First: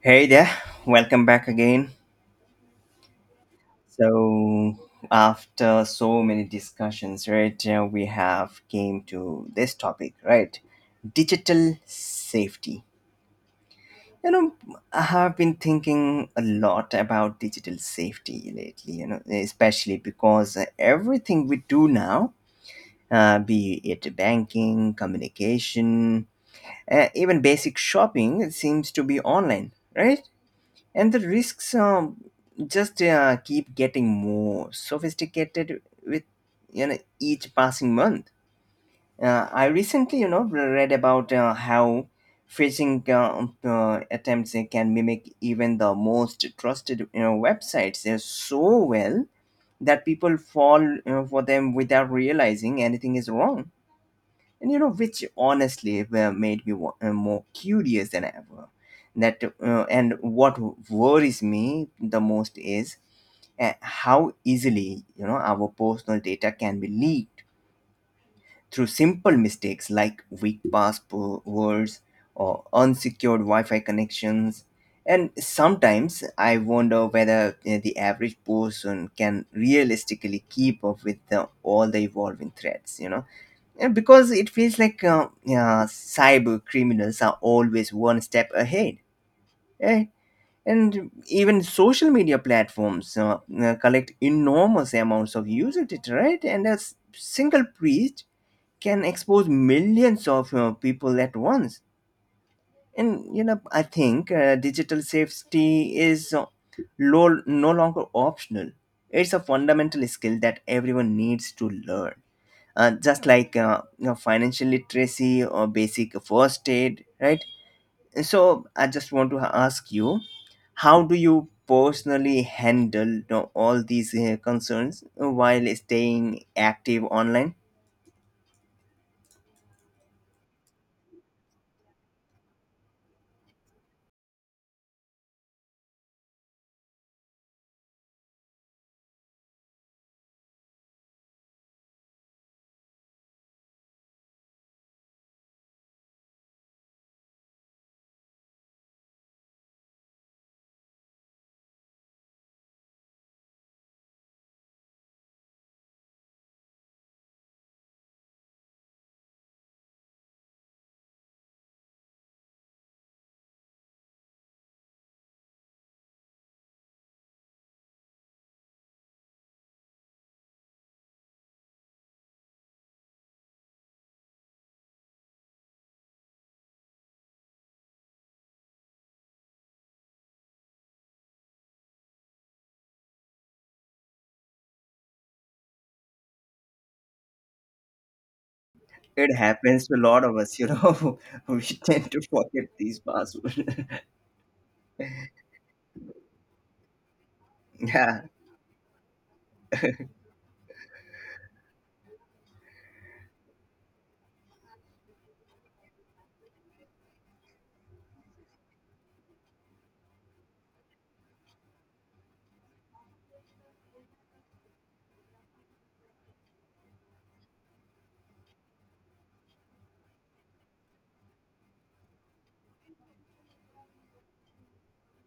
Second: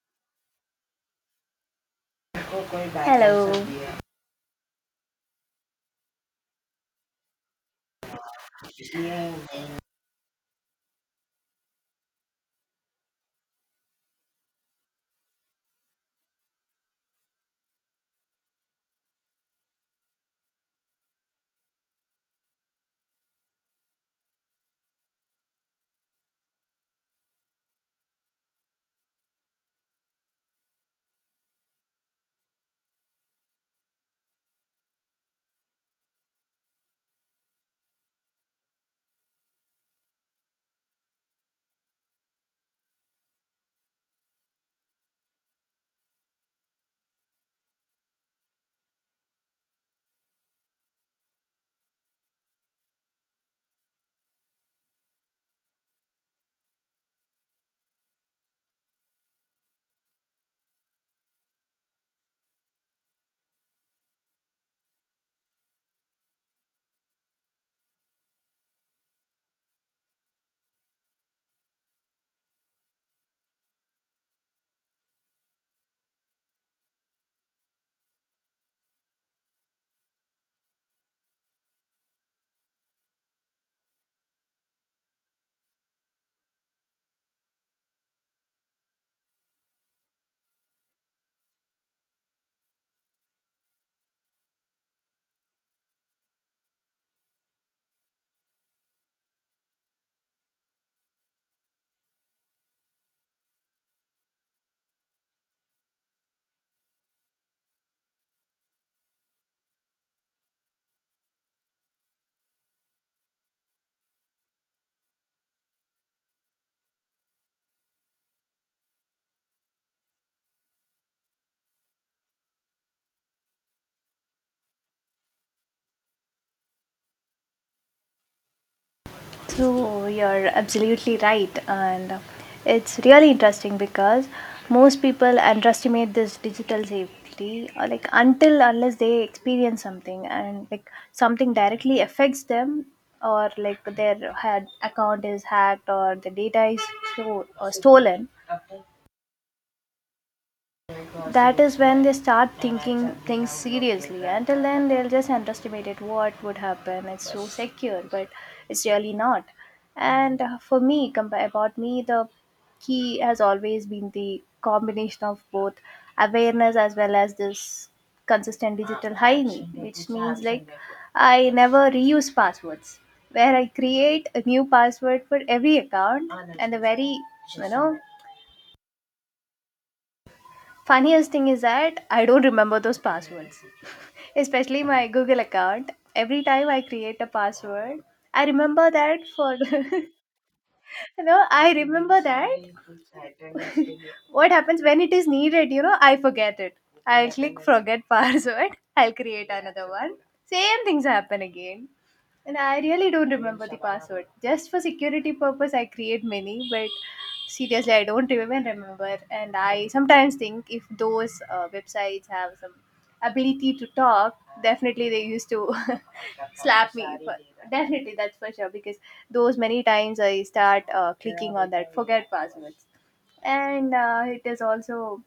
Hey there, welcome back again. So after so many discussions, we have came to this topic, right? Digital safety. You know, I have been thinking a lot about digital safety lately, especially because everything we do now, be it banking, communication, even basic shopping, it seems to be online, right? And the risks just keep getting more sophisticated with each passing month. I recently read about how phishing attempts can mimic even the most trusted websites so well that people fall, for them without realizing anything is wrong, and which honestly made me more curious than ever that and What worries me the most is how easily our personal data can be leaked through simple mistakes like weak passwords or unsecured wi-fi connections. And sometimes I wonder whether the average person can realistically keep up with all the evolving threats, you know. Yeah, because it feels like cyber criminals are always one step ahead. Eh? And even social media platforms collect enormous amounts of user data, right? And a single priest can expose millions of people at once. And, you know, I think digital safety is no longer optional. It's a fundamental skill that everyone needs to learn, just like, financial literacy or basic first aid, right? So I just want to ask you, how do you personally handle, all these concerns while staying active online? So you're absolutely right, and it's really interesting because most people underestimate this digital safety, like until unless they experience something and like something directly affects them, or like their had account is hacked or the data is sto- or stolen. That is when they start thinking things seriously. Until then, they'll just underestimate it. What would happen? It's so secure, but it's really not. And For me, about me, the key has always been the combination of both awareness as well as this consistent digital hygiene, which means like I never reuse passwords, where I create a new password for every account. And the very you know funniest thing is that I don't remember those passwords, especially my Google account. Every time I create a password, I remember that It for happens to a lot of us, you know. We I tend remember to that forget these passwords. what happens when it is needed, I forget it. I'll click forget Yeah. password, I'll create another one. Same things happen again, and I really don't remember the password. Just for security purpose I create many, but seriously I don't even remember. And I sometimes think, if those websites have some ability to talk, definitely they used to slap me for definitely. That's for sure because those many times I start clicking on that forget passwords. And it is also,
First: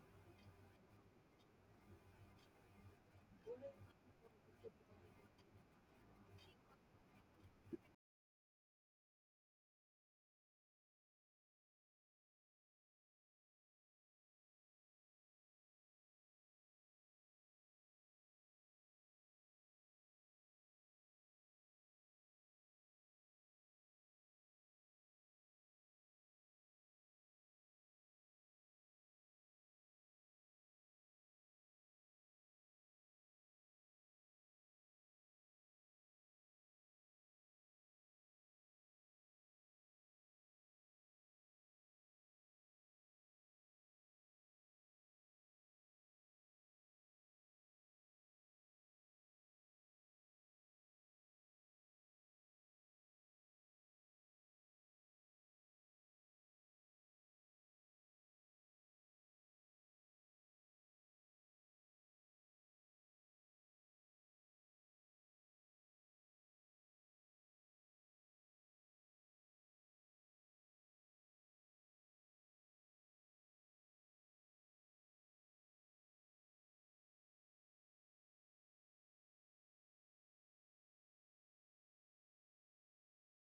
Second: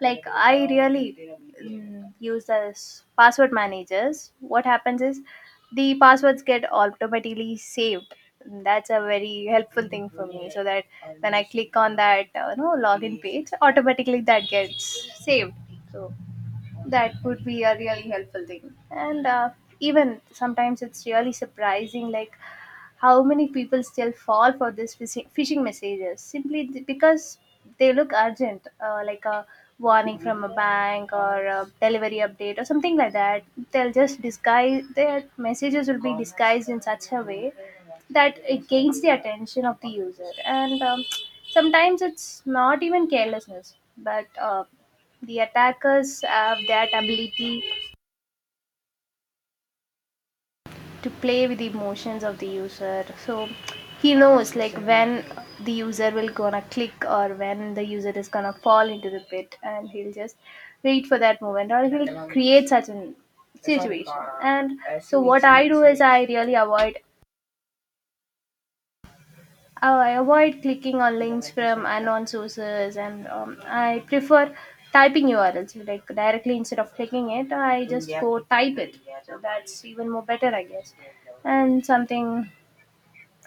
like, I really use as password managers. What happens is the passwords get automatically saved. That's a very helpful thing for me, so that when I click on that no login page, automatically that gets saved. So that would be a really helpful thing. And even sometimes it's really surprising, like how many people still fall for these phishing messages simply because they look urgent, like a warning from a bank or a delivery update or something like that. They'll just disguise their messages will be disguised in such a way that it gains the attention of the user. And sometimes it's not even carelessness, but the attackers have that ability to play with the emotions of the user. So he knows, like when the user will gonna click or when the user is gonna fall into the pit, and he'll just wait for that moment, or he'll create such a situation. And so what I do is I avoid clicking on links from unknown sources. And I prefer typing urls, like directly instead of clicking it, I just go type it. So that's even more better, I guess. And something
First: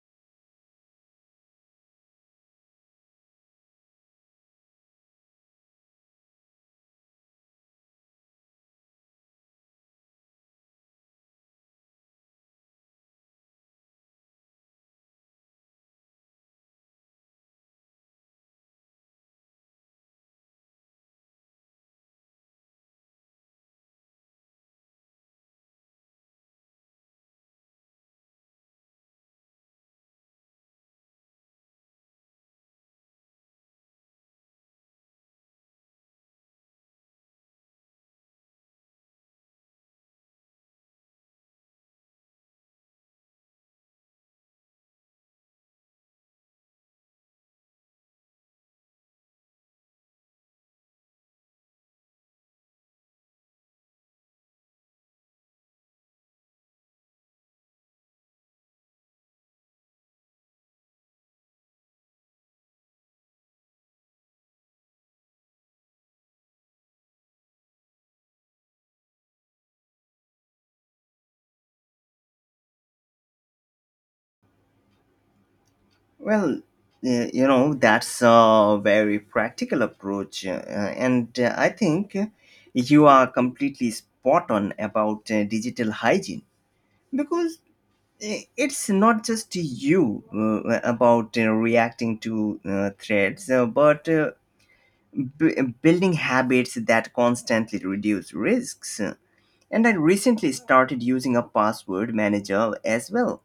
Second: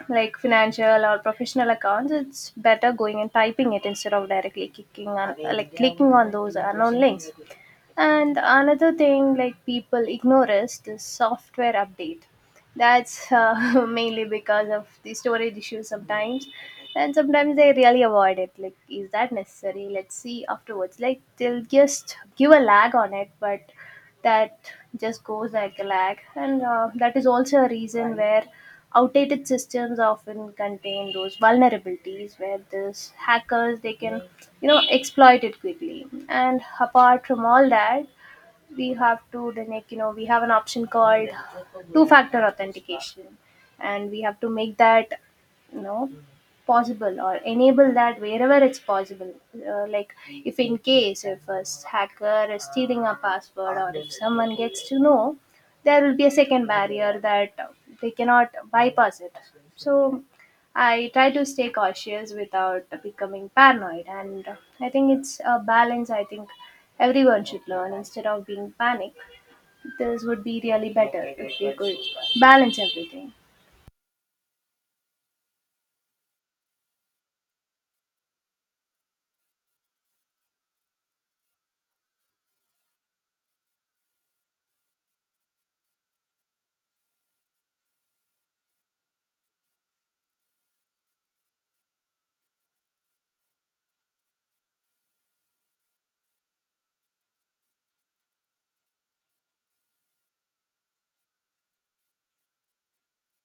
like financial or professional accounts, it's better going and typing it, instead of directly clicking on like clicking on those unknown links. And another thing like people ignore is the software update. That's mainly because of the storage issues sometimes, and sometimes they really avoid it. Like, is that necessary? Let's see afterwards. Like they'll just give a lag on it, but that just goes like a lag. And that is also a reason where outdated systems often contain those vulnerabilities where these hackers they can exploit it quickly. And apart from all that, we have to then, like we have an option called two factor authentication, and we have to make that you know possible, or enable that wherever it's possible. Like if in case if a hacker is stealing a password, or if someone gets to know, there will be a second barrier that they cannot bypass it. So I try to stay cautious without becoming paranoid. And I think it's a balance. I think everyone should learn, instead of being panicked, this would be really better if we could balance everything. Well, that's a very practical approach. And I think you are completely spot on about digital hygiene, because it's not just you about reacting to threats, building habits that constantly reduce risks. And I recently started using a password manager as well.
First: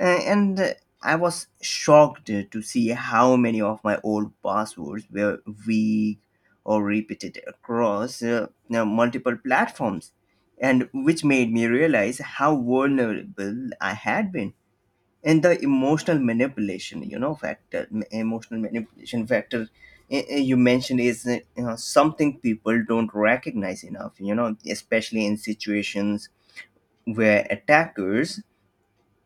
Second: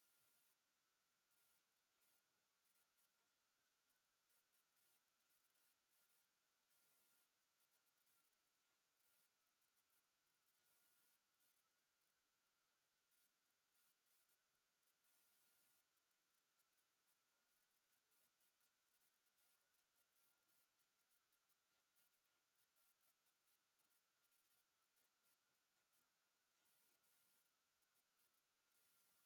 And I was shocked to see how many of my old passwords were weak or repeated across, now, multiple platforms, and which made me realize how vulnerable I had been. And the emotional manipulation factor you mentioned is, something people don't recognize enough, especially in situations where attackers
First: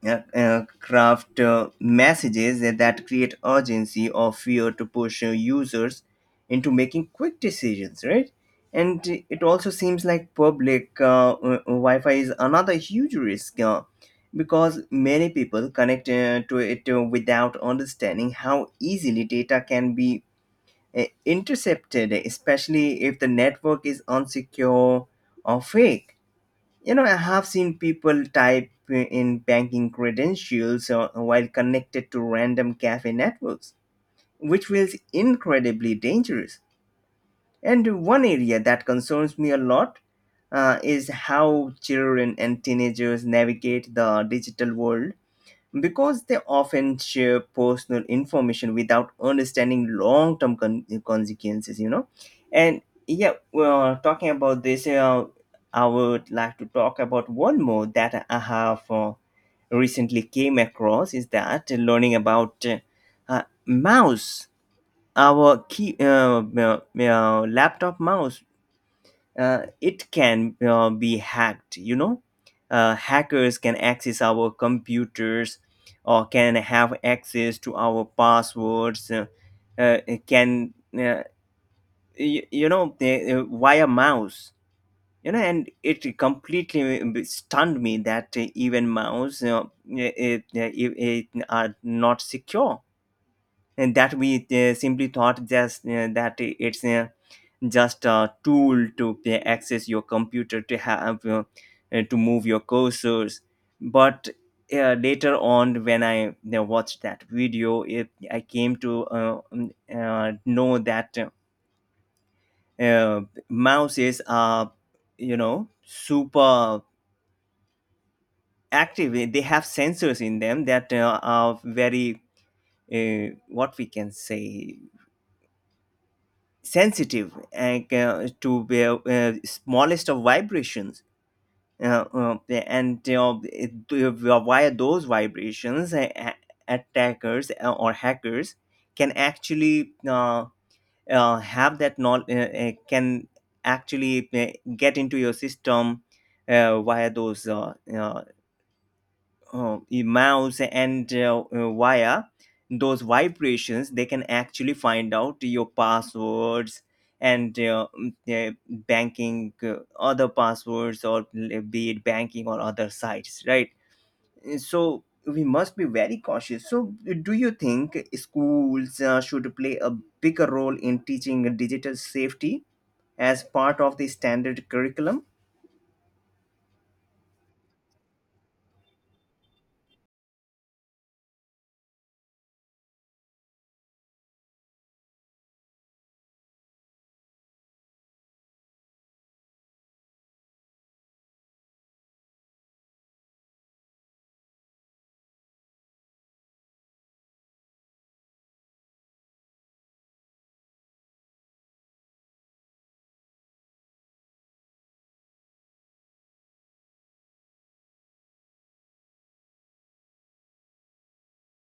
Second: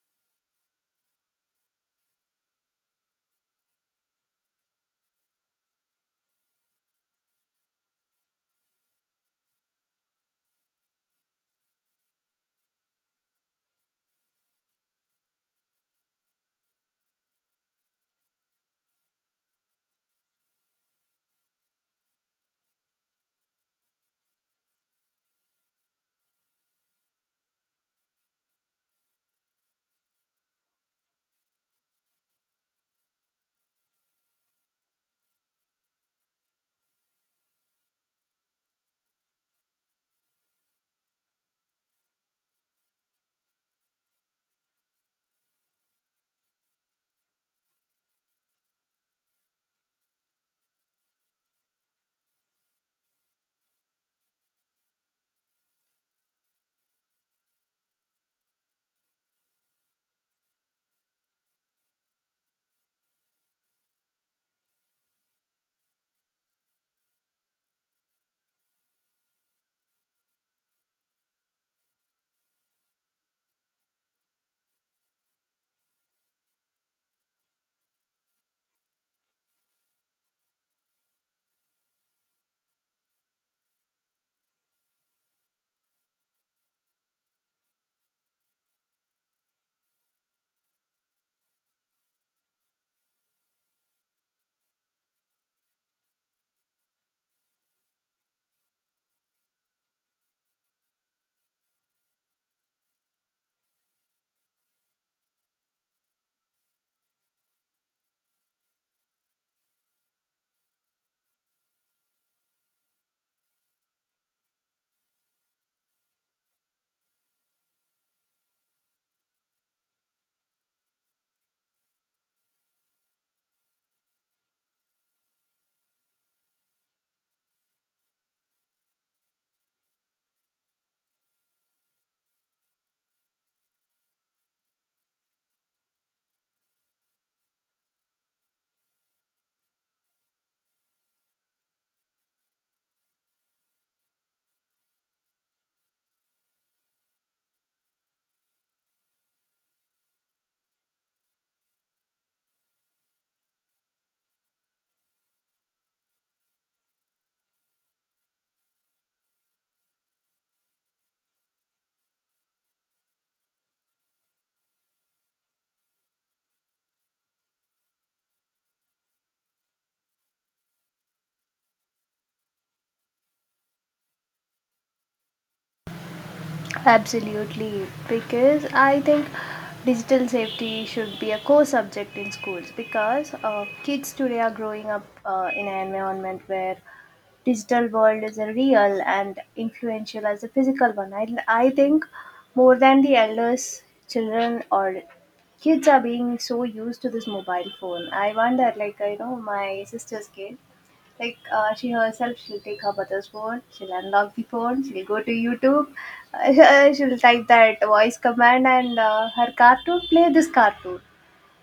craft messages that create urgency or fear to push users into making quick decisions, right? And it also seems like public Wi-Fi is another huge risk, because many people connect to it without understanding how easily data can be intercepted, especially if the network is unsecure or fake. You know, I have seen people type in banking credentials while connected to random cafe networks, which feels incredibly dangerous. And one area that concerns me a lot is how children and teenagers navigate the digital world, because they often share personal information without understanding consequences, you know. And yeah, well, talking about this, I would like to talk about one more that I have, recently came across, is that learning about mouse our key, laptop mouse, it can be hacked, you know. Hackers can access our computers or can have access to our passwords, uh, can, uh, via mouse, you know. And it completely stunned me that even mouse, it are not secure and that we simply thought just that it's just a tool to access your computer to have to move your cursors. But later on, when i, watched that video, I came to know that uh, mouses are, you know, super active. They have sensors in them that are very, what we can say sensitive, and to the smallest of vibrations, uh, uh, and uh, it- uh, via those vibrations, attackers or hackers can actually, have that knowledge, can actually get into your system via those, mouse, and via those vibrations, they can actually find out your passwords and, banking, other passwords, or, be it banking or other sites, right. So we must be very cautious. So do you think schools should play a bigger role in teaching digital safety as part of the standard curriculum? Absolutely, because I think digital safety should be a core subject in schools, because kids today are growing up in an environment where digital world is a real and influential as the physical one. I think more than the elders, children or kids are being so used to this mobile phone. I wonder, like, I know my sister's kid, like she herself, she'll take her mother's phone, she'll unlock the phone, she'll go to YouTube, she'll type that voice command, and her cartoon play this cartoon.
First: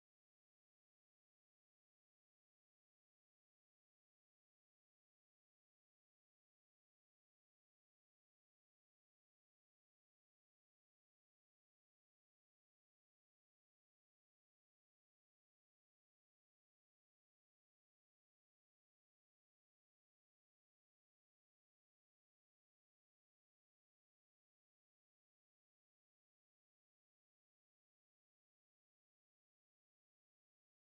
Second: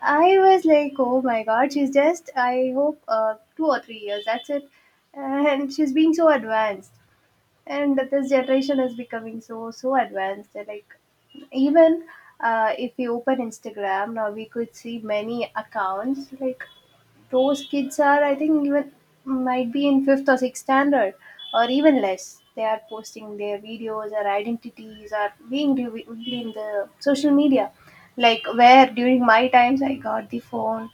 I was like, oh my god, she's just, I hope 2 or 3 years, that's it, and she's being so advanced. And this generation is becoming so so advanced that, like even if we open Instagram now we could see many accounts, like those kids are I think even might be in fifth or sixth standard, or even less, they are posting their videos, or identities are being revealed in the social media, like where during my times I got the phone.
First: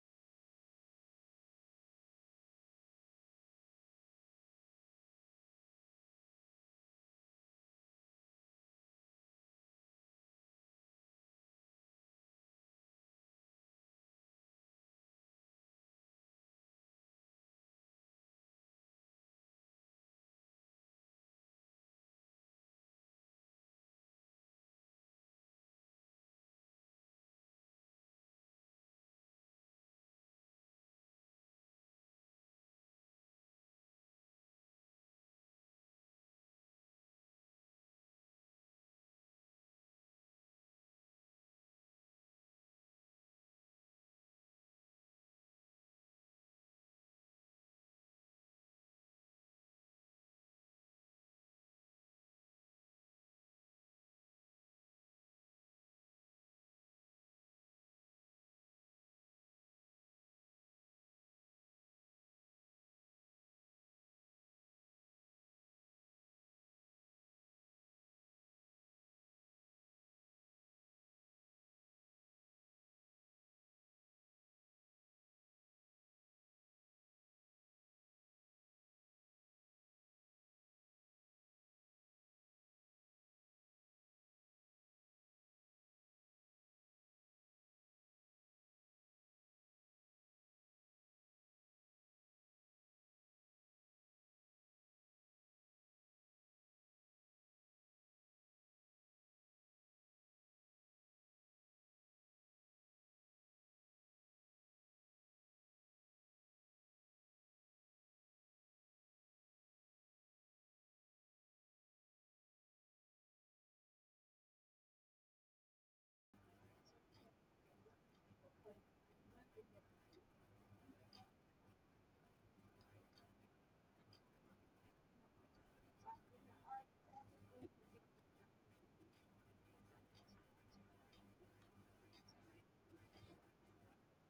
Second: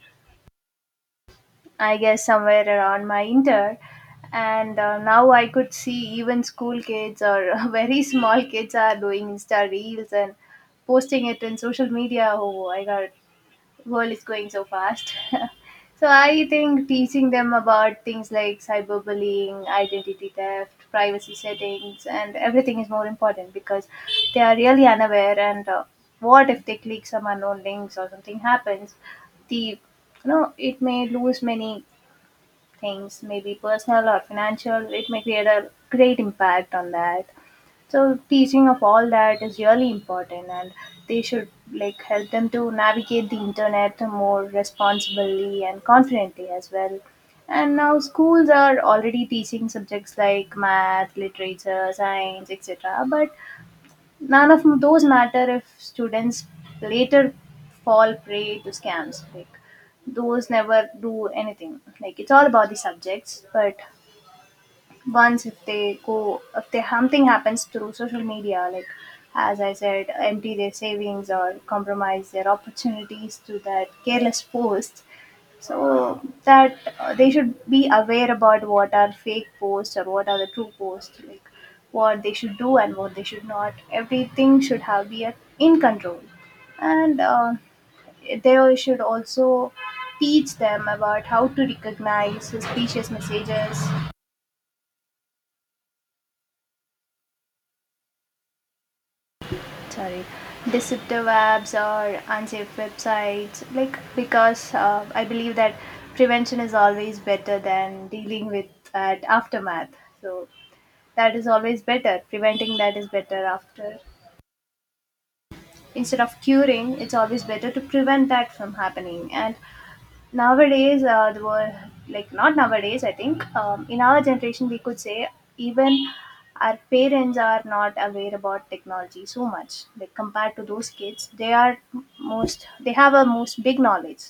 I guess somewhere around my inter. And now I could see even school kids or very small kids are doing Insta reels and posting it in social media. Oh my god, world is going so fast. So I think teaching them about things like cyberbullying, identity theft, privacy settings, and everything is more important, because they are really unaware. And what if they click some unknown links or something happens? The you know It may lose many things, maybe personal or financial, it may create a great impact on that. So teaching of all that is really important, and they should, like help them to navigate the internet more responsibly and confidently as well. And now schools are already teaching subjects like math, literature, science, etc. but none of those matter if students later fall prey to scams. Like those never do anything. Like it's all about the subjects. But once if they something happens through social media, like as I said, empty their savings or compromise their opportunities to that careless post. So that they should be aware about what are fake posts or what are the true posts, like what they should do and what they should not, everything should have be at, in control. And they should also teach them about how to recognize suspicious messages, sorry, deceptive apps or unsafe websites, like because I believe that prevention is always better than dealing with that aftermath. So that is always better, preventing that is better after, instead of curing it's always better to prevent that from happening. And nowadays the world, like not nowadays I think in our generation we could say, even our parents are not aware about technology so much, like compared to those kids they are most, they have a most big knowledge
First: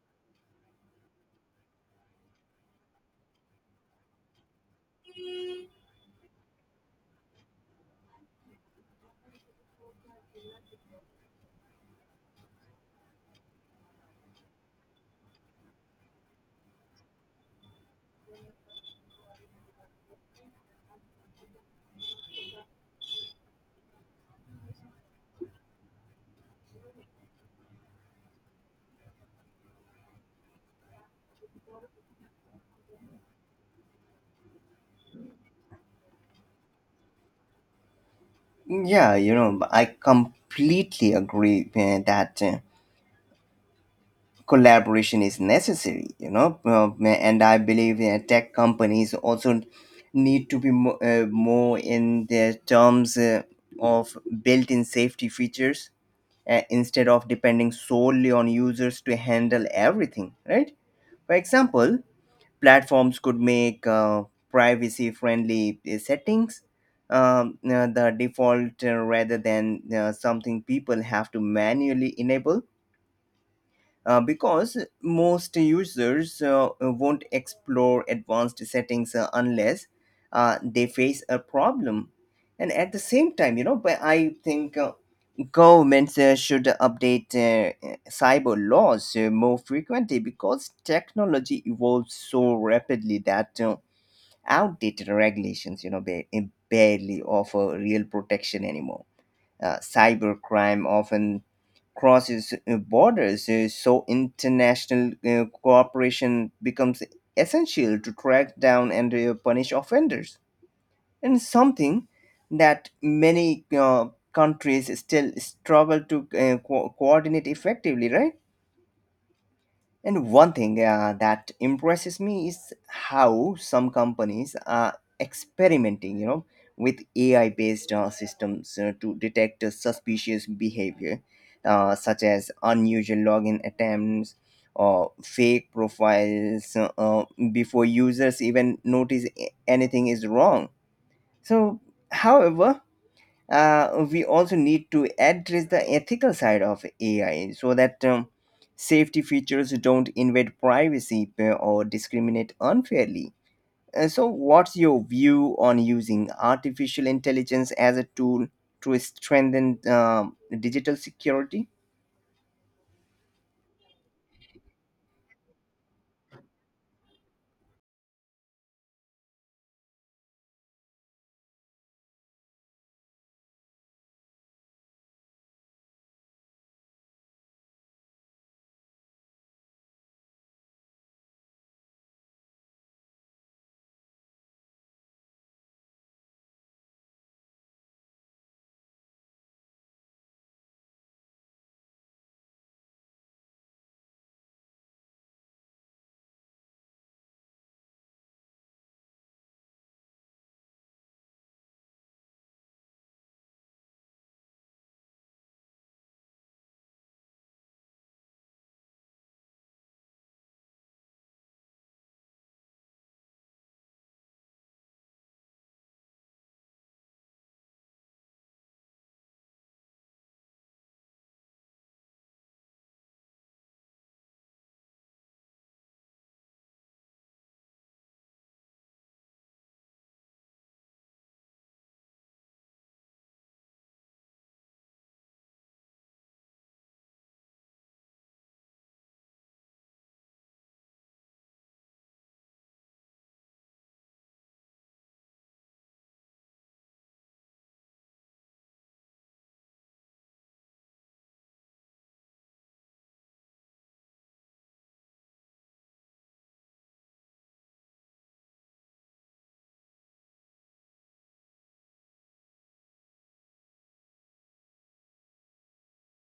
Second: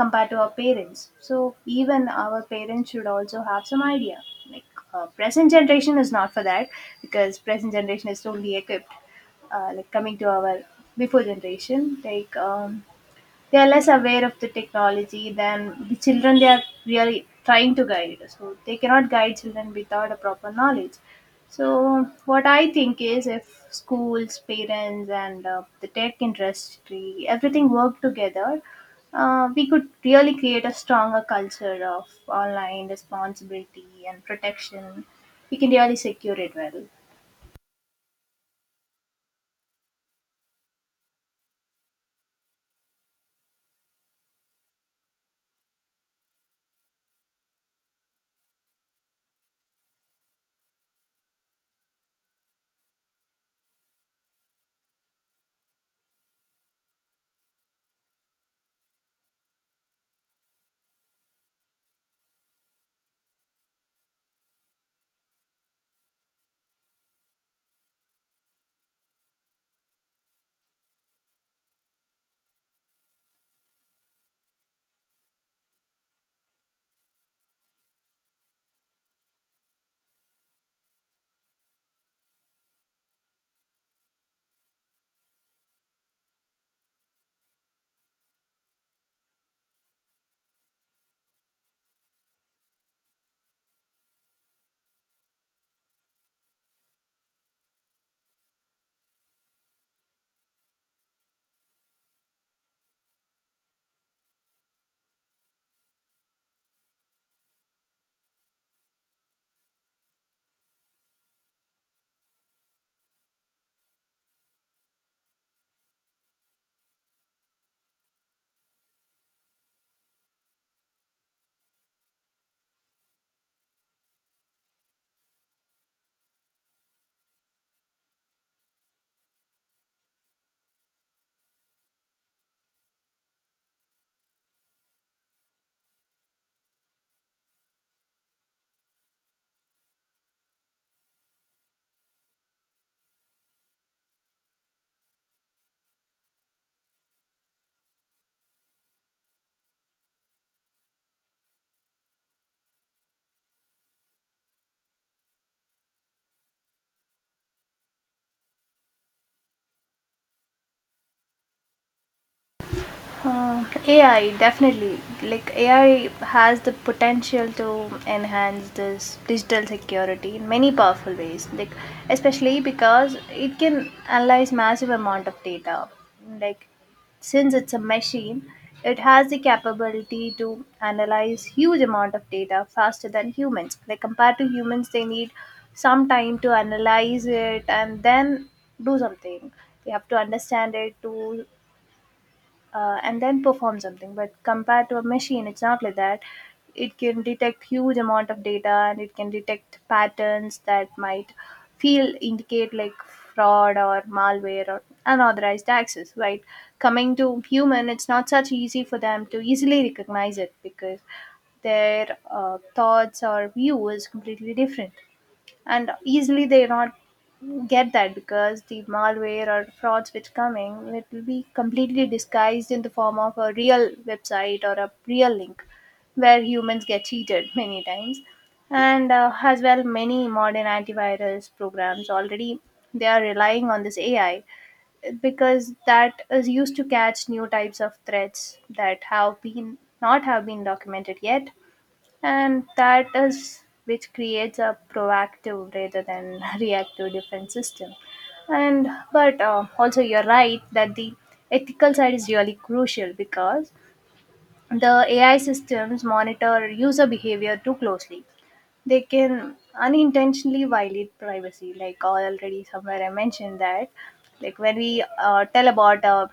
compared to our parents. So even our parents should also have some idea, like present generation is not for that, because present generation is totally equipped. Like coming to our before generation, like they are less aware of the technology than the children. They are really trying to guide, so they cannot guide children without a proper knowledge. So what I think is, if schools, parents, and the tech industry everything work together, we could really create a stronger culture of online responsibility and protection. We can really secure it well. Yeah, you know, I completely agree that, collaboration is necessary, you know. And I believe tech companies also need to be more in their terms of built-in safety features, instead of depending solely on users to handle everything, right? For example, platforms could make privacy friendly settings, the default, rather than something people have to manually enable, because most users won't explore advanced settings unless they face a problem. And at the same time, you know, but I think governments should update cyber laws more frequently, because technology evolves so rapidly that outdated regulations, you know, barely offer real protection anymore. Cybercrime often crosses borders, so international cooperation becomes essential to track down and punish offenders. And something that many countries still struggle to coordinate effectively, right? And one thing that impresses me is how some companies are experimenting, you know, with AI-based systems to detect suspicious behavior, such as unusual login attempts or fake profiles, before users even notice anything is wrong. So, however, we also need to address the ethical side of AI, so that safety features don't invade privacy or discriminate unfairly. So, what's your view on using artificial intelligence as a tool to strengthen digital security? AI definitely, like AI has the potential to enhance this digital security in many powerful ways, like especially because it can analyze massive amount of data, like since it's a machine it has the capability to analyze huge amount of data faster than humans. Like compared to humans, they need some time to analyze it and then do something, they have to understand it to and then perform something. But compared to a machine it's not like that. It can detect huge amount of data, and it can detect patterns that might feel indicate like fraud or malware or unauthorized access, right? Coming to human, it's not such easy for them to easily recognize it, because their thoughts or view is completely different, and easily they not get that, because the malware or frauds which coming, it will be completely disguised in the form of a real website or a real link, where humans get cheated many times. And as well many modern antivirus programs already they are relying on this AI, because that is used to catch new types of threats that have been not have been documented yet, and that is which creates a proactive rather than reactive defense system. And but also you're right that the ethical side is really crucial, because the AI systems monitor user behavior too closely. They can unintentionally violate privacy, like already somewhere I mentioned that. Like when we tell about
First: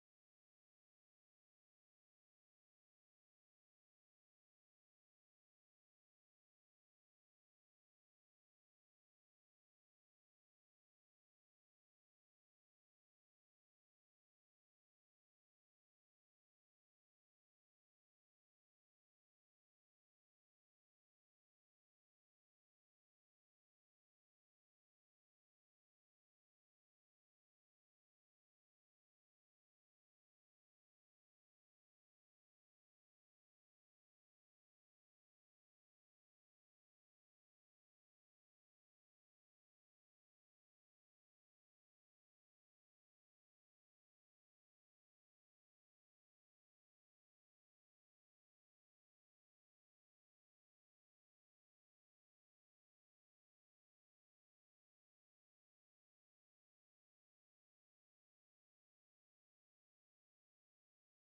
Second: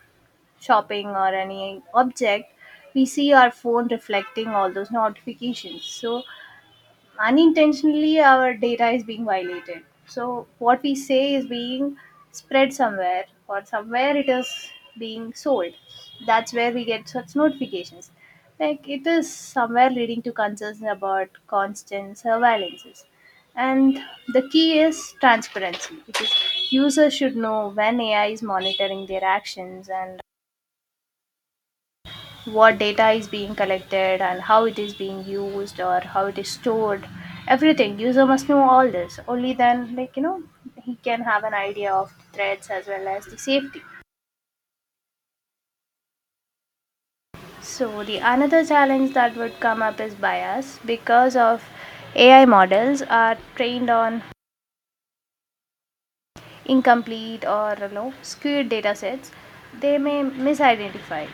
shopping or any object, we see our phone reflecting all those notifications. So unintentionally our data is being violated, so what we say is being spread somewhere or somewhere it is being sold. That's where we get such notifications, like it is somewhere leading to concerns about constant surveillances. And the key is transparency because users should know when AI is monitoring their actions and what data is being collected and how it is being used or how it is stored. Everything user must know all this, only then like you know he can have an idea of the threats as well as the safety. So the another challenge that would come up is bias because of AI models are trained on incomplete or you know skewed data sets. They may misidentify,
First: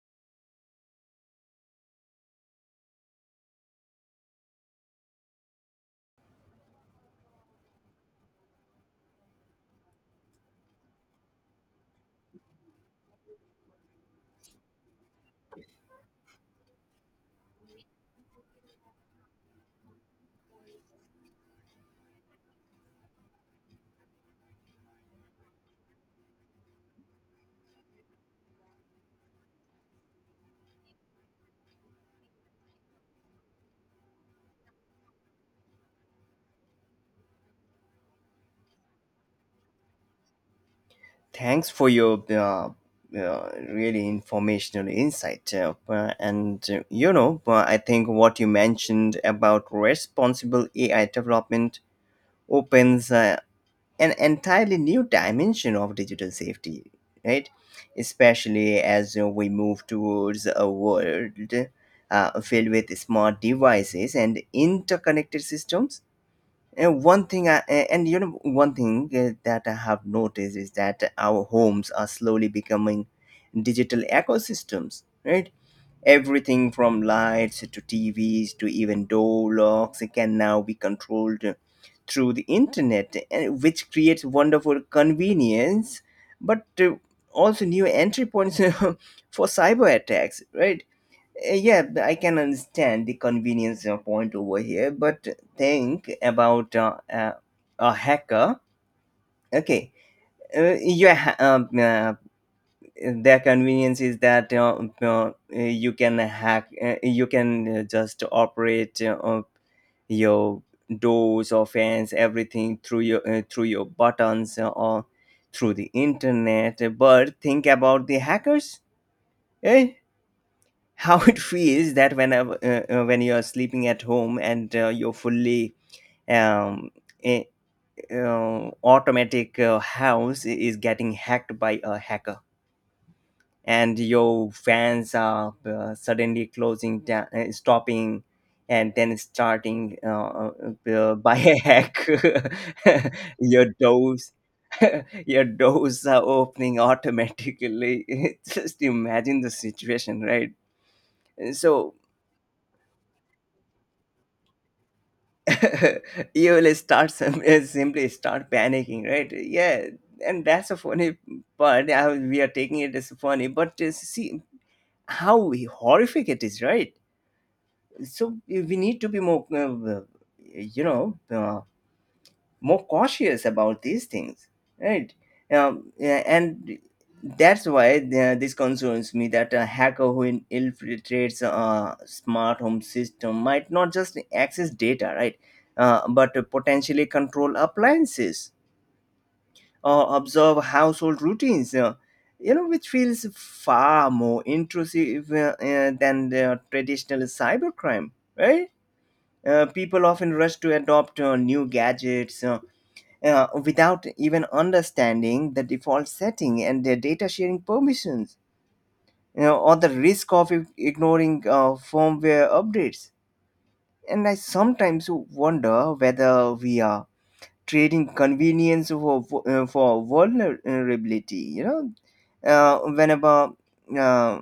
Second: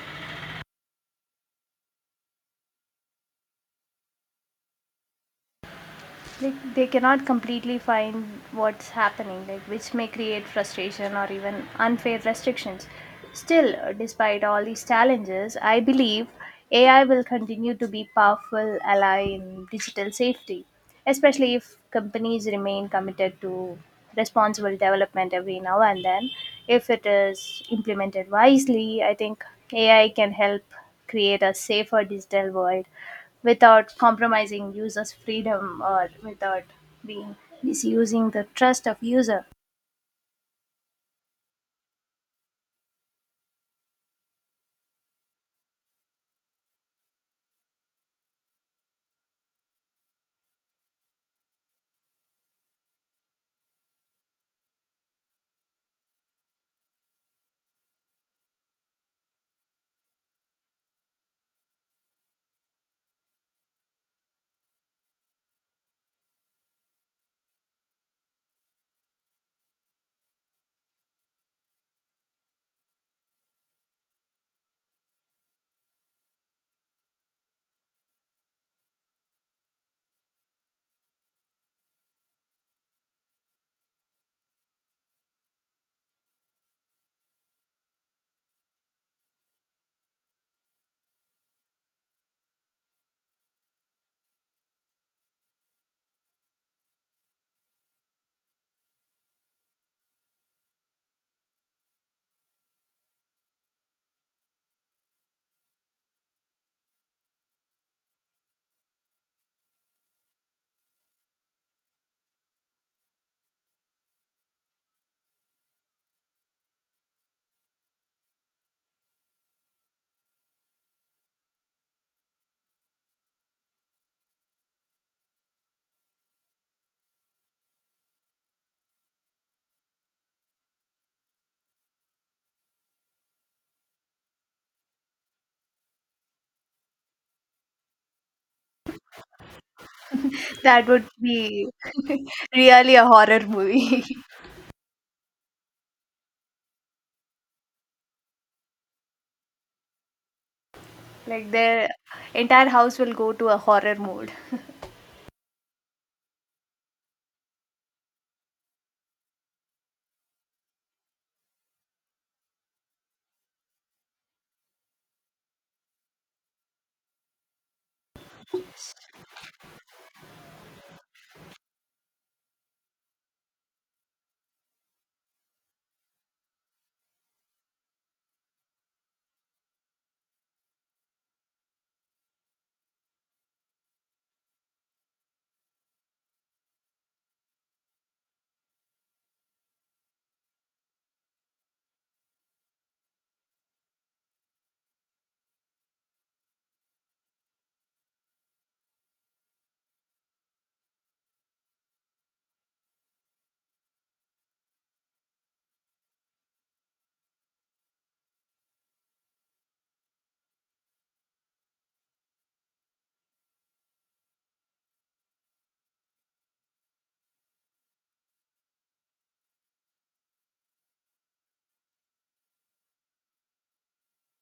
like they cannot completely find what's happening, like which may create frustration or even unfair restrictions. Still, despite all these challenges, I believe AI will continue to be powerful ally in digital safety, especially if companies remain committed to responsible development every now and then. If it is implemented wisely, I think AI can help create a safer digital world without compromising users' freedom or without being misusing the trust of user. Thanks for your, really informational insight. I think what you mentioned about responsible AI development opens an entirely new dimension of digital safety, right? Especially as we move towards a world filled with smart devices and interconnected systems. And one thing, I, a- and you know, one thing that I have noticed is that our homes are slowly becoming digital ecosystems, right? Everything from lights to TVs to even door locks can now be controlled through the internet, and which creates wonderful convenience, but also new entry points for cyber attacks, right? Yeah, I can understand the convenience point over here, but think about a hacker. Okay, uh, your ha- um, uh, their convenience is that you can hack, you can just operate your doors or fans, everything through your, through your buttons, or through the internet. But think about the hackers, eh? How it feels that whenever, when you are sleeping at home and your fully um, eh, automatic house is getting hacked by a hacker and your fans are suddenly closing down, stopping, and then starting That would by a be hack. really a horror Your movie. doors, your doors are opening automatically. Just imagine the situation, right? Like their So entire house will go to a horror mode. you will start simply start panicking, right? Yeah, and that's a funny part. We are taking it as funny, but see how horrific it is, right? So we need to be more, you know uh, more cautious about these things, right? Yeah, and that's why this concerns me, that a hacker who infiltrates a smart home system might not just access data, right, but potentially control appliances or observe household routines, you know, which feels far more intrusive than the traditional cybercrime, right? People often rush to adopt new gadgets, without even understanding the default setting and their data sharing permissions, you know, or the risk of ignoring firmware updates. And I sometimes wonder whether we are trading convenience for vulnerability, you know, uh, whenever. Uh,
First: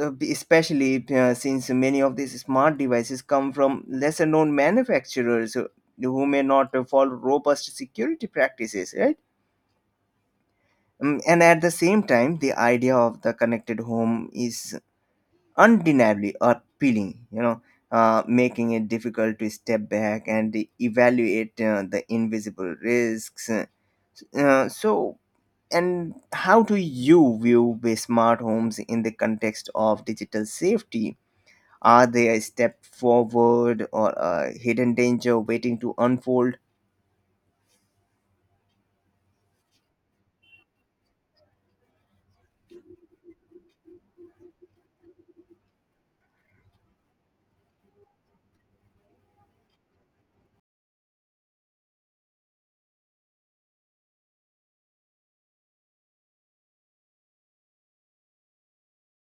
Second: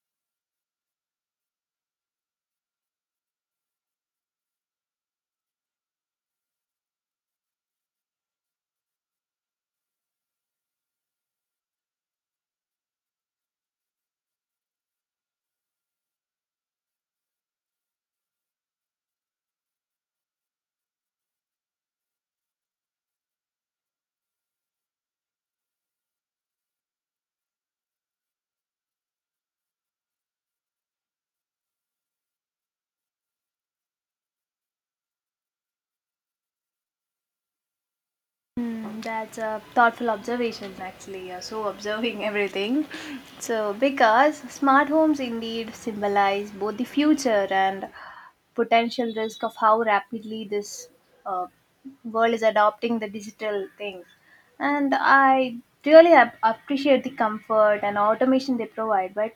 especially since many of these smart devices come from lesser known manufacturers who may not follow robust security practices, right? And at the same time, the idea of the connected home is undeniably appealing, you know, making it difficult to step back and evaluate the invisible risks. So, and how do you view the smart homes in the context of digital safety? Are they a step forward or a hidden danger waiting to unfold? Mm, that's a thoughtful observation, actually. You're so observing everything. So, because smart homes indeed symbolize both the future and potential risk of how rapidly this uh, world is adopting the digital things. And I really appreciate the comfort and automation they provide, but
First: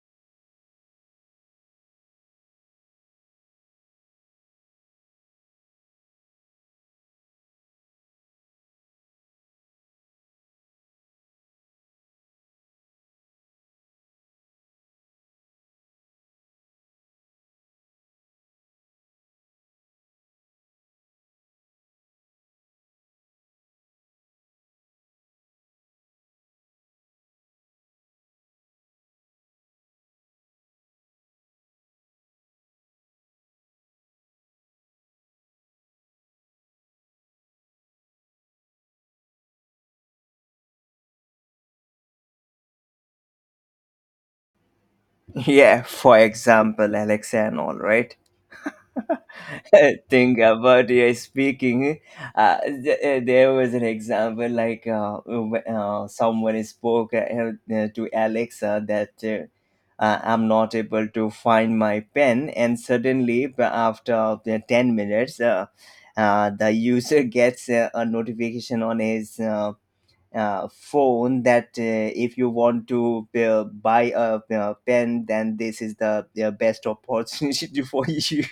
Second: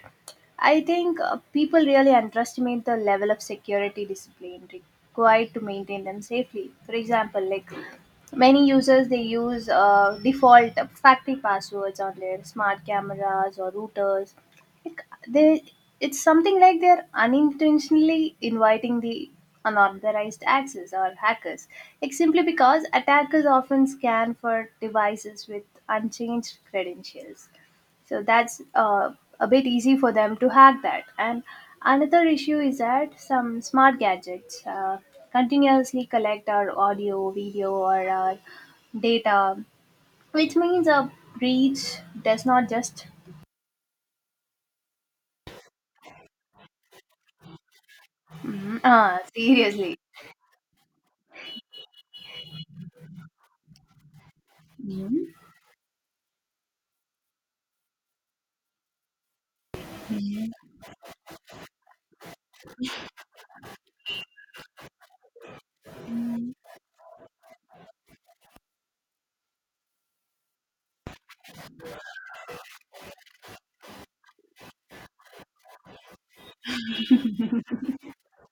I think people really underestimate the level of security discipline required to maintain them safely. For example, like many users they use default factory passwords on their smart cameras or routers, like they, it's something like they're unintentionally inviting the unauthorized access or hackers, like simply because attackers often scan for devices with unchanged credentials. So that's a bit easy for them to hack that. And another issue is that some smart gadgets continuously collect our audio video or our data, which means a breach does not just Yeah, for example, Alex and all right. Seriously… Think about your speaking. There was an example like someone spoke to Alexa that I'm not able to find my pen, and suddenly, after the 10 minutes, the user gets a notification on his phone that if you want to buy a pen, then this is the best opportunity for you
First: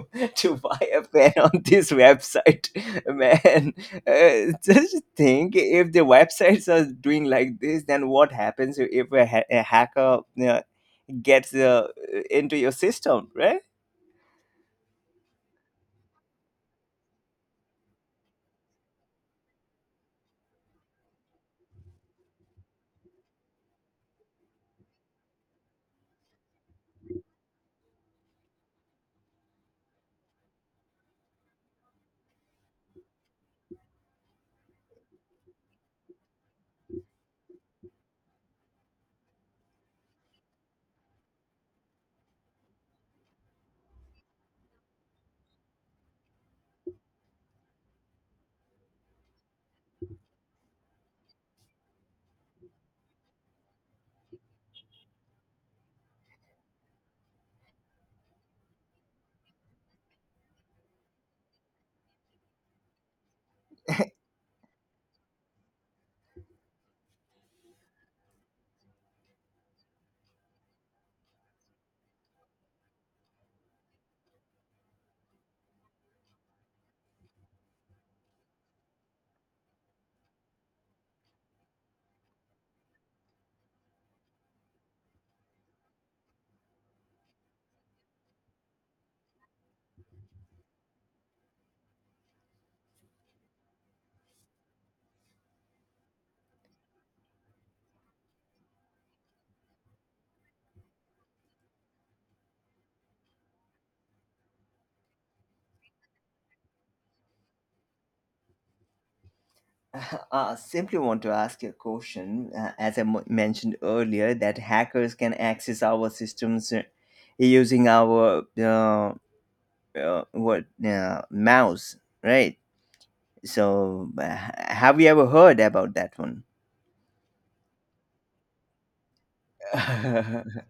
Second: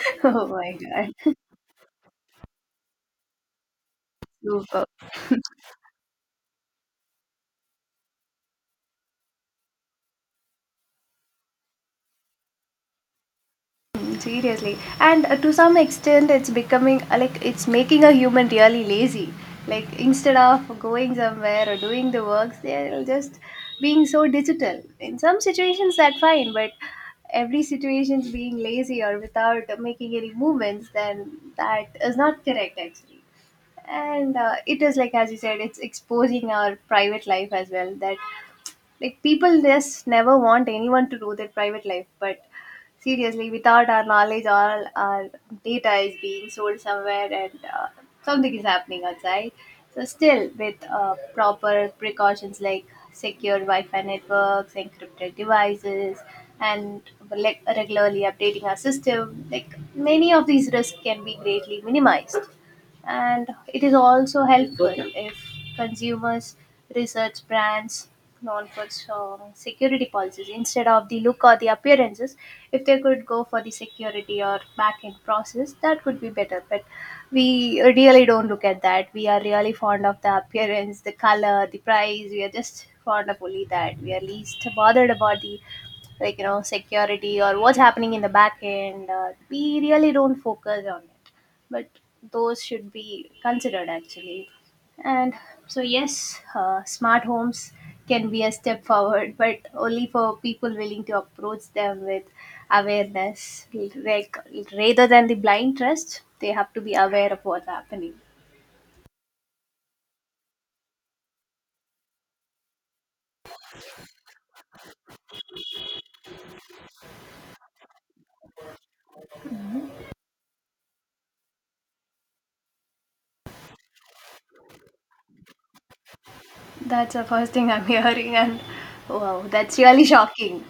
Oh to my buy a god, pen on this website. Man, super. just think, if the websites are doing like this, then what happens if a hacker uh, gets into your system, right? Mm, seriously. And to some extent, it's becoming like it's making a human really lazy. Like instead of going somewhere or doing the works, they're just being so digital. In some situations, that's fine, but every situation's being lazy or without making any movements, then that is not correct actually. And it is like as you said, it's exposing our private life as well, that like people just never want anyone to know their private life, but seriously without our knowledge all our data is being sold somewhere and something is happening outside. So still with proper precautions, like secure wi-fi networks, encrypted devices, and like regularly updating our system, like many of these risks can be greatly minimized. And it is also helpful if consumers research brands known for strong security policies instead of the look or the appearances. If they could go for the security or back end process, that would be better, but we really don't look at that. We are really fond of the appearance, the color, the price. We are just fond of only that. We are least bothered about the, like you know, security or what's happening in the back end. We really don't focus on it, but those should be considered actually. And so, yes, smart homes can be a step forward, but only for people willing to approach them with awareness. Like, rather than the blind trust, they have to be aware of what's happening. Simply want to ask you a question. As I mentioned earlier, that hackers can access our systems using our what, mouse, right? So, have you ever heard about that one? That's the first thing I'm hearing, and wow, that's really shocking.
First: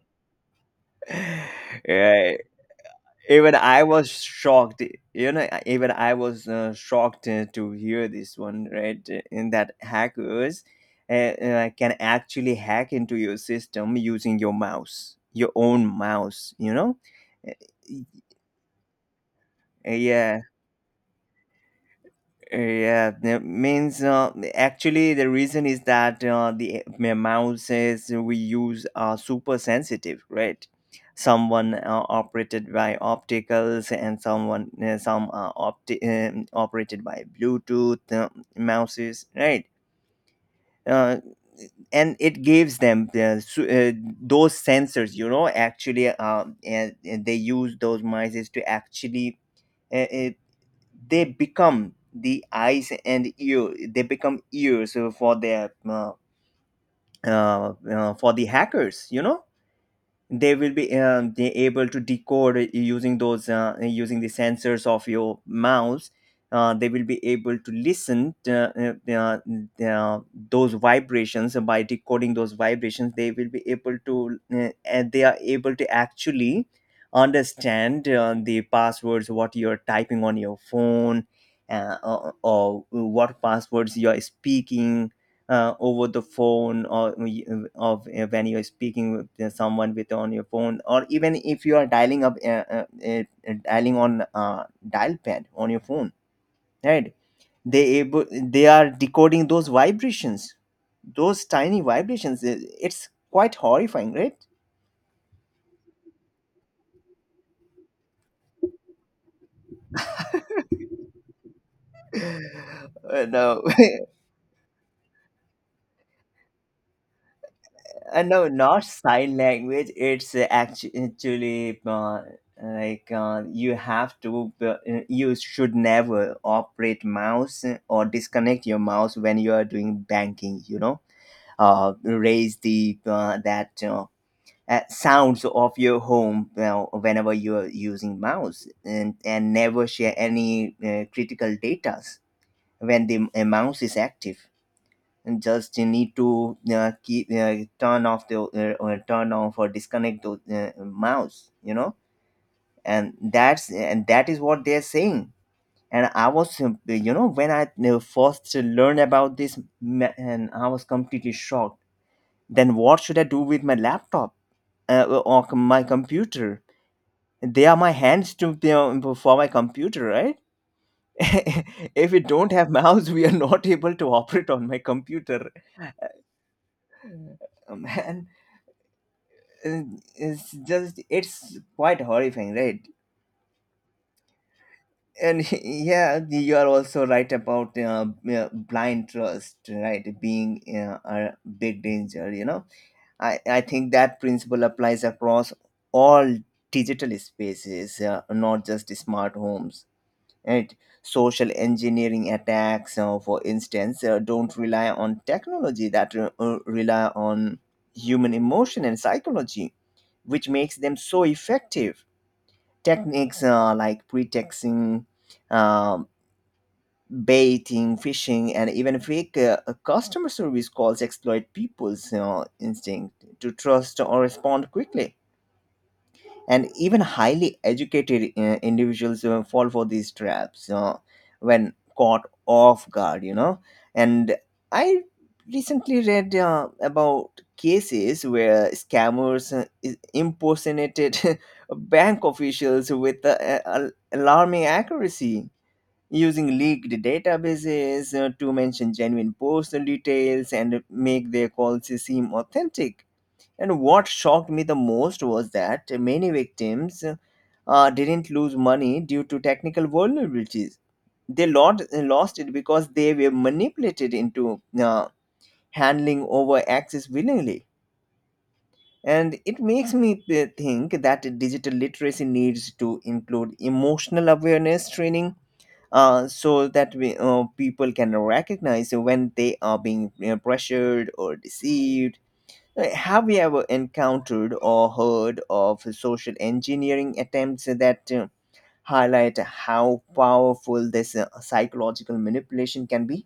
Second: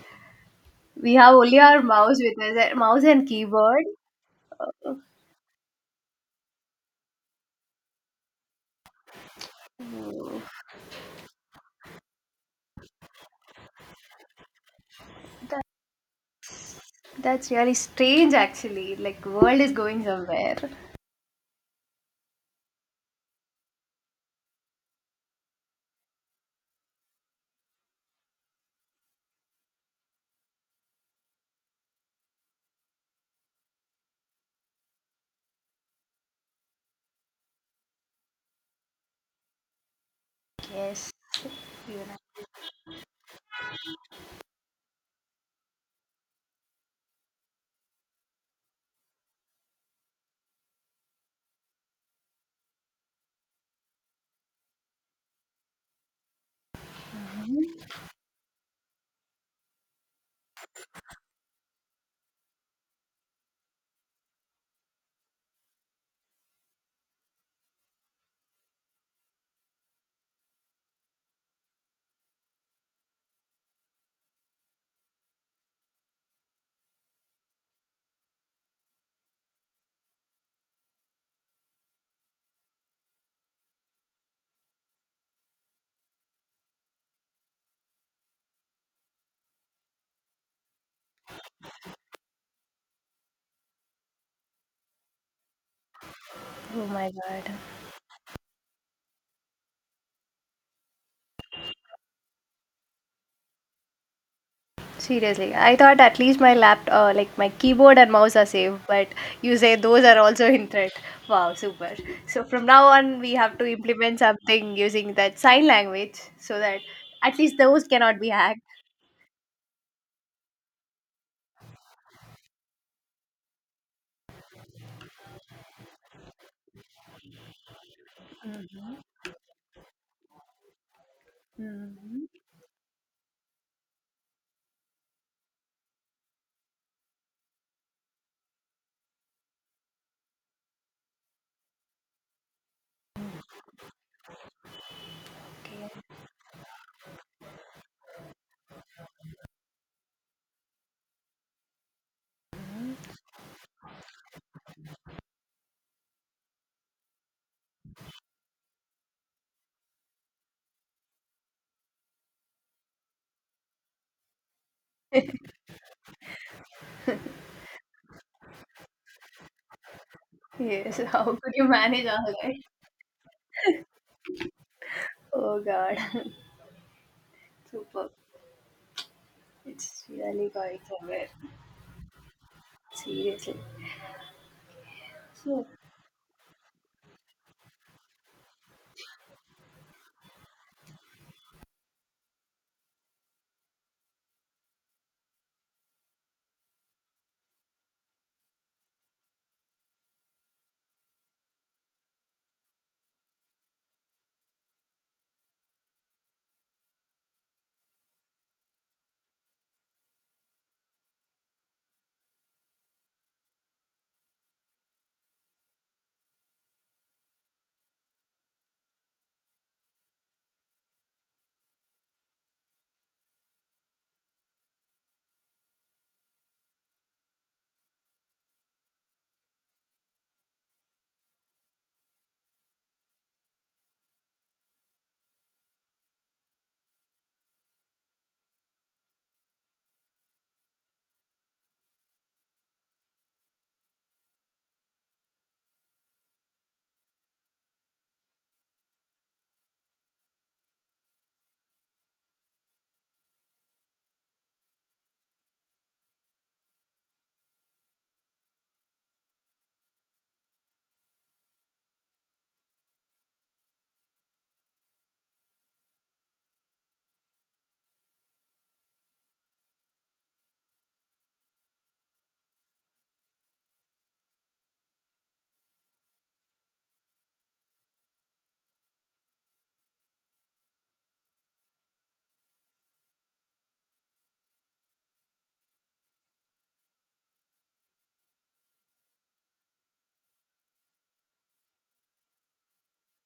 We have only our mouse with Right, us, mouse and even I keyboard. was shocked. Uh, You know, even I was shocked to hear this one, right? In that hackers can actually hack into your system using your mouse, your That, own mouse, you know. that's really strange, actually. Like, world is Uh, going yeah somewhere. Yeah, that means actually the reason is that mouses we use are super sensitive, right? Someone operated by opticals and someone operated by Bluetooth mouses, right? Yes. Uh, and it gives them the, those sensors, you know, actually, and they use those mice to actually uh, uh, they become the eyes and ear, they become ears for the hackers, you know. They will be they able to decode using those using the sensors of your mouth. They will be able to listen to, those vibrations. By decoding those vibrations, they will be able to, and they are able to actually understand the passwords what you're typing on your phone, or what passwords you're speaking over the phone, or of when you're speaking with someone with on your phone, or even if you are dialing up, uh, uh, dialing on dial pad on your phone, Oh my right? god. They able, they are decoding those vibrations, those tiny vibrations. It's quite horrifying, right? Seriously, I thought at least my laptop, like my keyboard and mouse are safe, but you say those are also in threat. Wow, super. So from now on, we have no. to implement something using that sign language so that at least those cannot be No, hacked. not sign language. It's actually, you have to, you should never operate mouse or disconnect your mouse when you are doing banking, you know. Mhm. Raise the that sounds of your home whenever you are using mouse, and never share any critical data when the mouse is active. And just you Okay. need to keep turn off the turn off or disconnect the mouse, you know. And that's, and that is what they're saying. And I was, you know, when I first learned about this, and I was completely shocked. Then what should I do with my laptop, or my computer? They are my hands to you know, for my computer, right? Yes, how could you manage If all we don't that? have mouse, we are not able to operate on my computer. Oh god, super. Man, uh, It's really it's going just, somewhere. it's quite horrifying, right? Seriously. And So, yeah, you are also right about blind trust, right, being a big danger, you know. I think that principle applies across all digital spaces, not just smart homes, right? Social engineering attacks, for instance, don't rely on technology, that rely on human emotion and psychology, which makes them so effective. Techniques like pretexting, um, baiting, phishing, and even fake customer service calls exploit people's, you know, instinct to trust or respond quickly. And even highly educated individuals fall for these traps when caught off guard, you know. And I recently read about cases where scammers impersonated bank officials with alarming accuracy, using leaked databases to mention genuine personal details and make their calls seem authentic. And what shocked me the most was that many victims didn't lose money due to technical vulnerabilities. They lost it because they were manipulated into handling over access willingly. And it makes me think that digital literacy needs to include emotional awareness training, so that people can recognize when they are being you pressured or deceived. Right, have you ever encountered or heard of social engineering attempts that highlight how powerful this psychological manipulation can be?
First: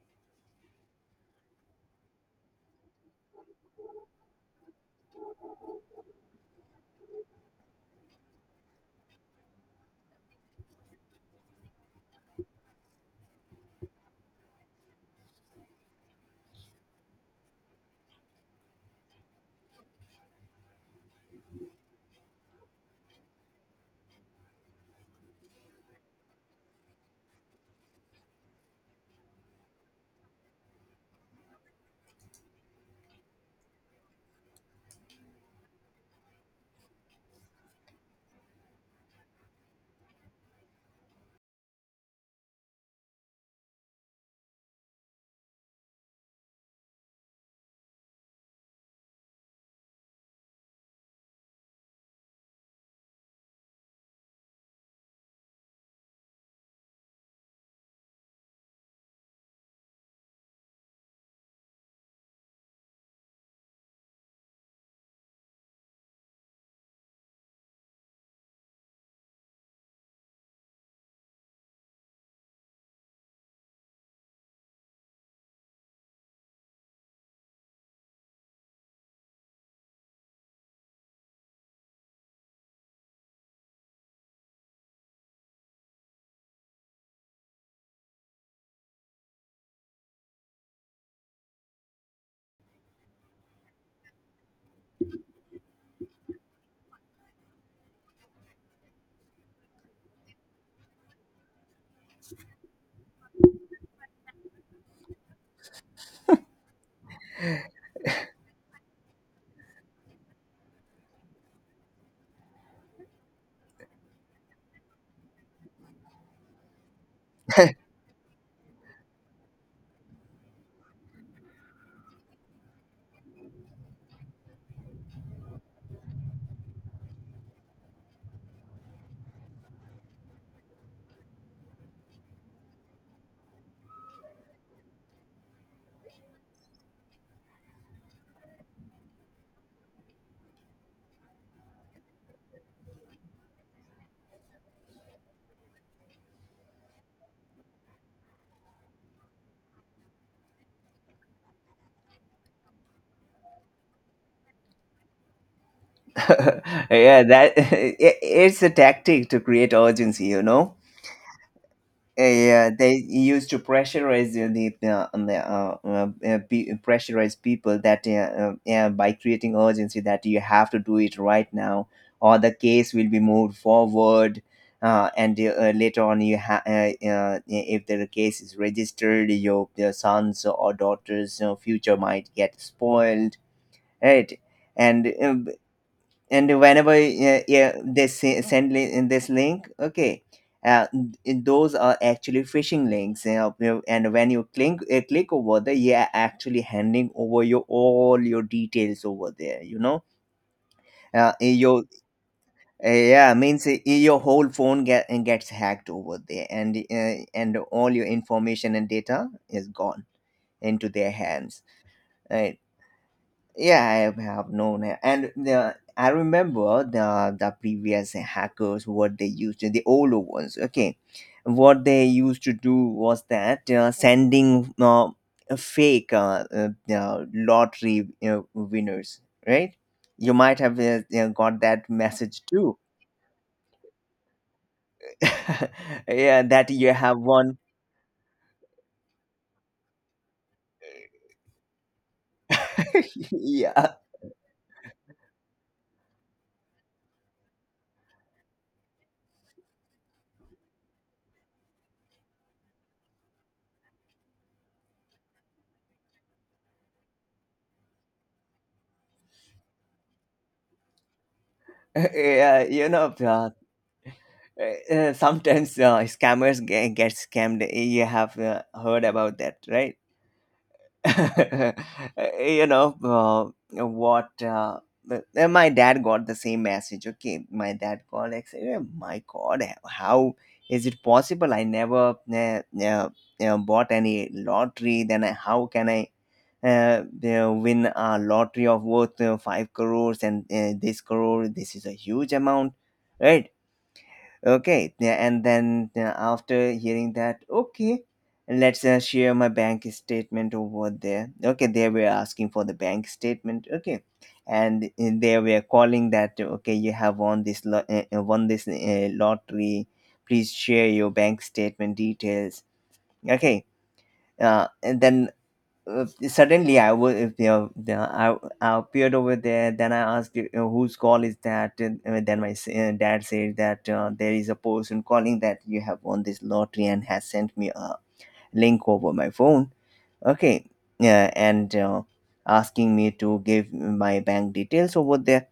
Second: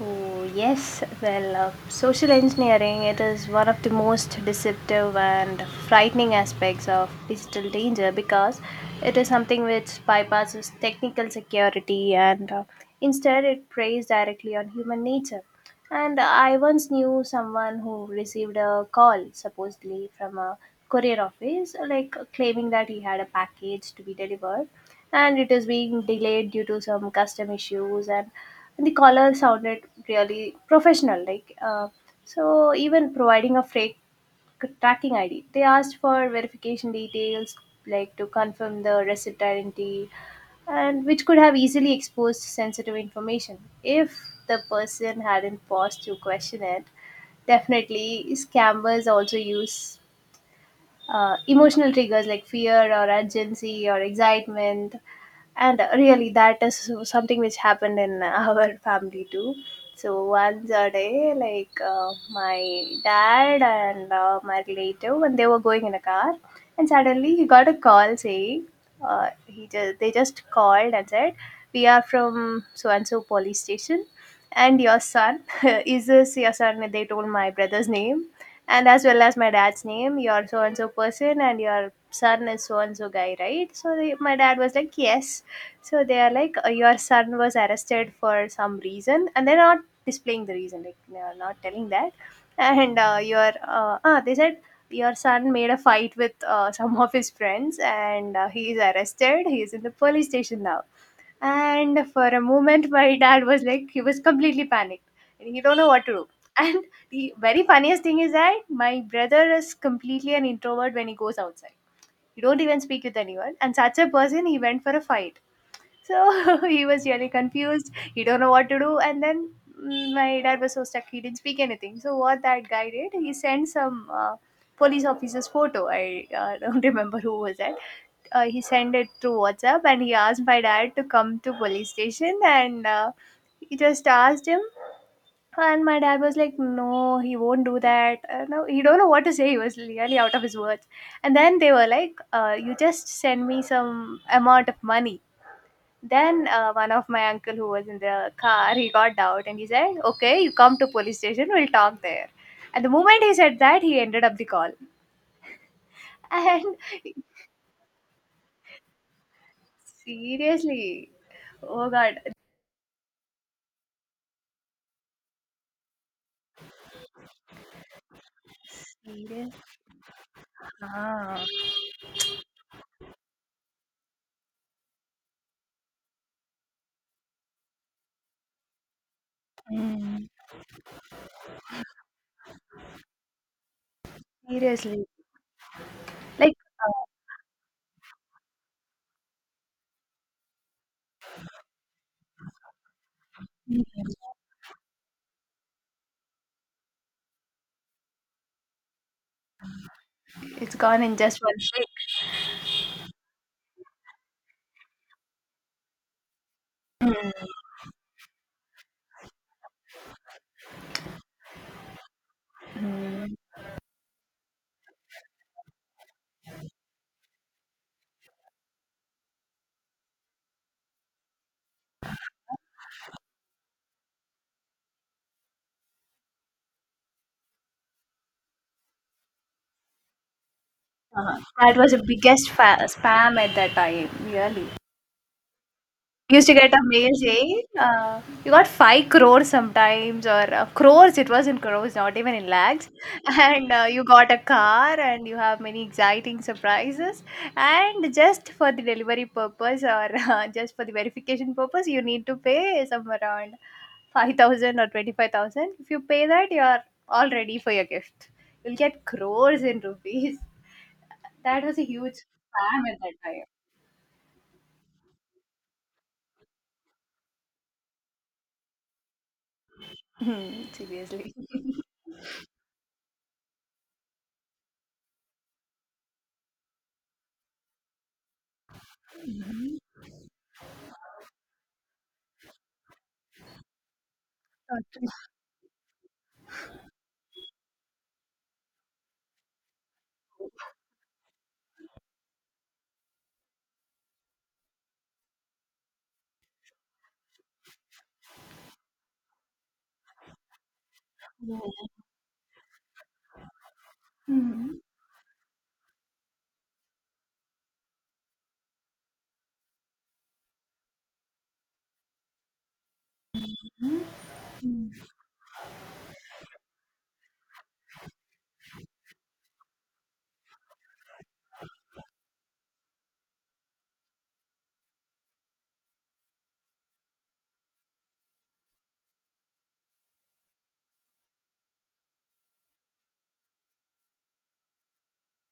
oh, yes. Well, social engineering, it is one of the most deceptive and frightening aspects of digital danger because it is something which bypasses technical security, and instead it preys directly on human nature. And I once knew someone who received a call, supposedly from a courier office, like claiming that he had a package to be delivered and it is being delayed due to some custom issues. And the caller sounded really professional, like so even providing a freight tracking id, they asked for verification details like to confirm the receipt identity, and which could have easily exposed sensitive information if the person hadn't paused to question it. Definitely scammers also use emotional triggers like fear or urgency or excitement. And really that is something which happened in our family too. So once a day, like my dad and my relative when they were going in a car, and suddenly he got a call saying, he just, they just called and said, we are from so and so police station and your son is this your son. They told my brother's name and as well as my dad's name, your so and so person and your son is so and so guy, right? So they, my dad was like yes. So they are like, your son was arrested for some reason, and they're not displaying the reason. Like they are not telling that. And your they said your son made a fight with some of his friends, and he is arrested. He is in the police station now. And for a moment, my dad was like, he was completely panicked, and he don't know what to do. And the very funniest thing is that my brother is completely an introvert when he goes outside. He don't even speak with anyone, and such a person, he went for a fight. So he was really confused. He don't know what to do. And then mm, my dad was so stuck. He didn't speak anything. So what that guy did, he sent some police officer's photo. I don't remember who was that. He sent it through WhatsApp and he asked my dad to come to police station, and he just asked him. And my dad was like no, he won't do that, no he don't know what to say, he was really out of his words. And then they were like, you just send me some amount of money. Then one of my uncle who was in the car, he got out and he said, "Okay, you come to police station. We'll talk there." And the moment he said that, he ended up the call. And Yeah, that, it's a tactic to create urgency, you know. seriously, oh god, Yeah, they used to pressurize pressurize people that, yeah, by serious, creating urgency that you have to do it ah, right now, or the case will be moved forward, and later on if the case is registered, your sons or daughters' future might get spoiled, right? seriously, And um, like and uh, whenever, yeah, they send in this link, okay, uh, those are actually phishing links, you know, and when you click, click over there, yeah, actually handing over your all your details over there, you know. it's gone in just Eh, one your click. Yeah, means your whole phone gets hacked over there, Mm. and all your information and data is gone into their hands, right? Yeah, I have known it, and the I remember the previous hackers what they used to, the older ones. Okay, what they used to do was that sending a fake lottery you winners, right? You might have you Uh-huh. got That that was the message biggest too. Spam at that time, really. You Yeah, Used to that get a you mail have won. saying, "You got 5 crores sometimes," or crores, it was in crores, not even in lakhs. And Yeah, you got a car, and you have many exciting surprises. And just for the delivery purpose, or just for the verification purpose, you need to pay somewhere around 5,000 or 25,000. If you pay that, you are all ready for your gift. You'll get crores in rupees. That was a huge yeah, you spam at know, that time. Uh, sometimes scammers get scammed. You have heard about that, right? Seriously. You know what? My dad got the same message. Okay, my dad called. I said, "Oh my God, how is it possible? I never bought any lottery. Then I, how can I?" Win a lottery of worth 5 crores, and this crore, this is a huge amount, right? Okay, yeah, and then yeah, after hearing that, okay, let's share my bank statement over there. Okay, they were asking for the bank statement. Okay, and they were calling that, okay, you have won won this lottery. Please share your bank statement details. Okay, and then suddenly I was, if they are, I appeared over there. Then I asked, you whose call is that? And then my dad said that there is a person calling that you have won this lottery and has sent me a link over my phone. Okay, yeah, and asking me to give my bank details over there.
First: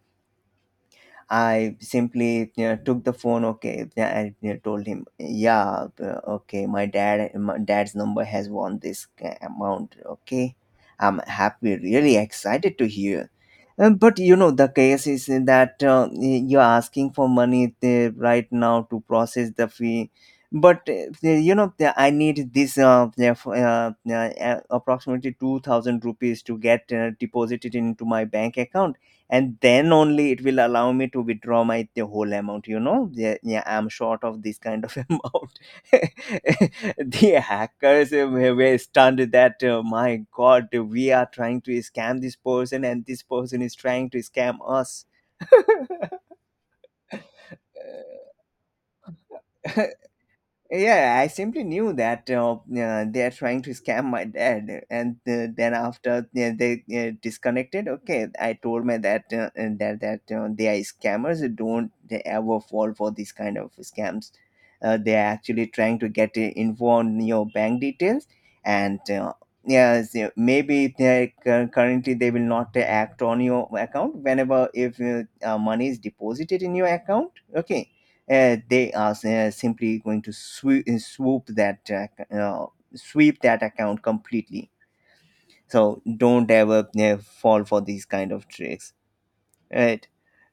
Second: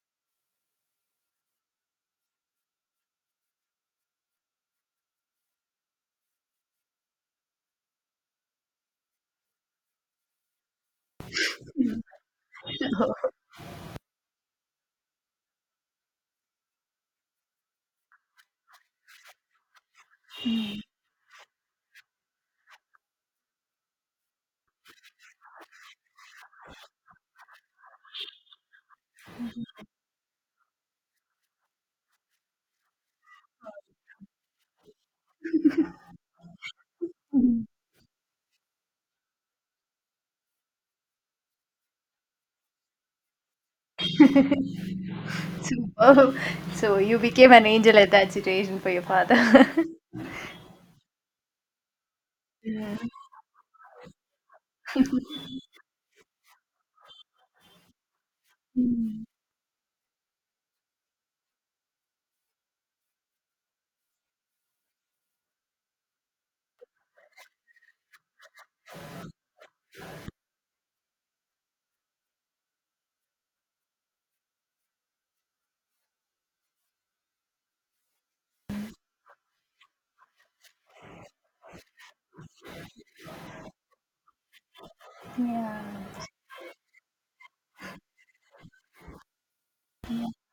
I simply, you know, took the phone. Okay, yeah, and you know, told him, yeah, okay, my dad's number has won this amount. Okay, I'm happy, really excited to hear, but you know, the case is that, you're asking for money right now to process the fee, but you know, I need this, yeah, for, approximately 2,000 rupees to get deposited into my bank account, and then only it will allow me to withdraw my the whole amount, you know. Yeah, yeah, I'm short of this kind of amount. The hackers were stunned that my god, we are trying to scam this person, and this person is trying to scam us. Super. So you became an angel at that situation for your father. Yeah, I simply knew that Mm. they're trying to scam my dad, and then after they disconnected, okay, I told my dad and that that they are scammers. Don't they ever fall for these kind of scams. They are actually trying to get info on your bank details, and yeah, so maybe they currently they will not act on your account whenever, if money is deposited in your account. Okay, they are simply going to swoop that, sweep that account completely. So don't ever fall for these kind of tricks, right?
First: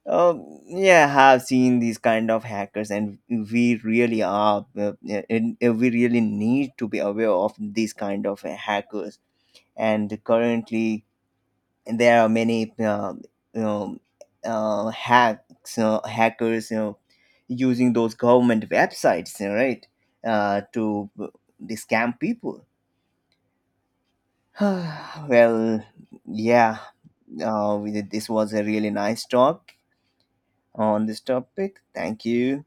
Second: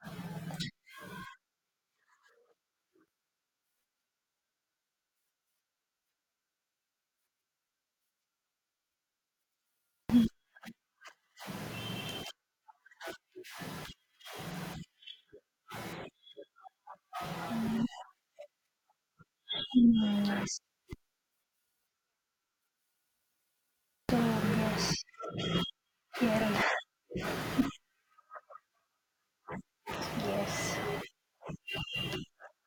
Yeah, have seen these kind of hackers, and we really are we really need to be aware of these kind of hackers. And currently, there are many you know hacks hackers, you know, using those government websites, you know, right, to they scam people. Well, yeah, this was a really nice talk on this topic. Thank you.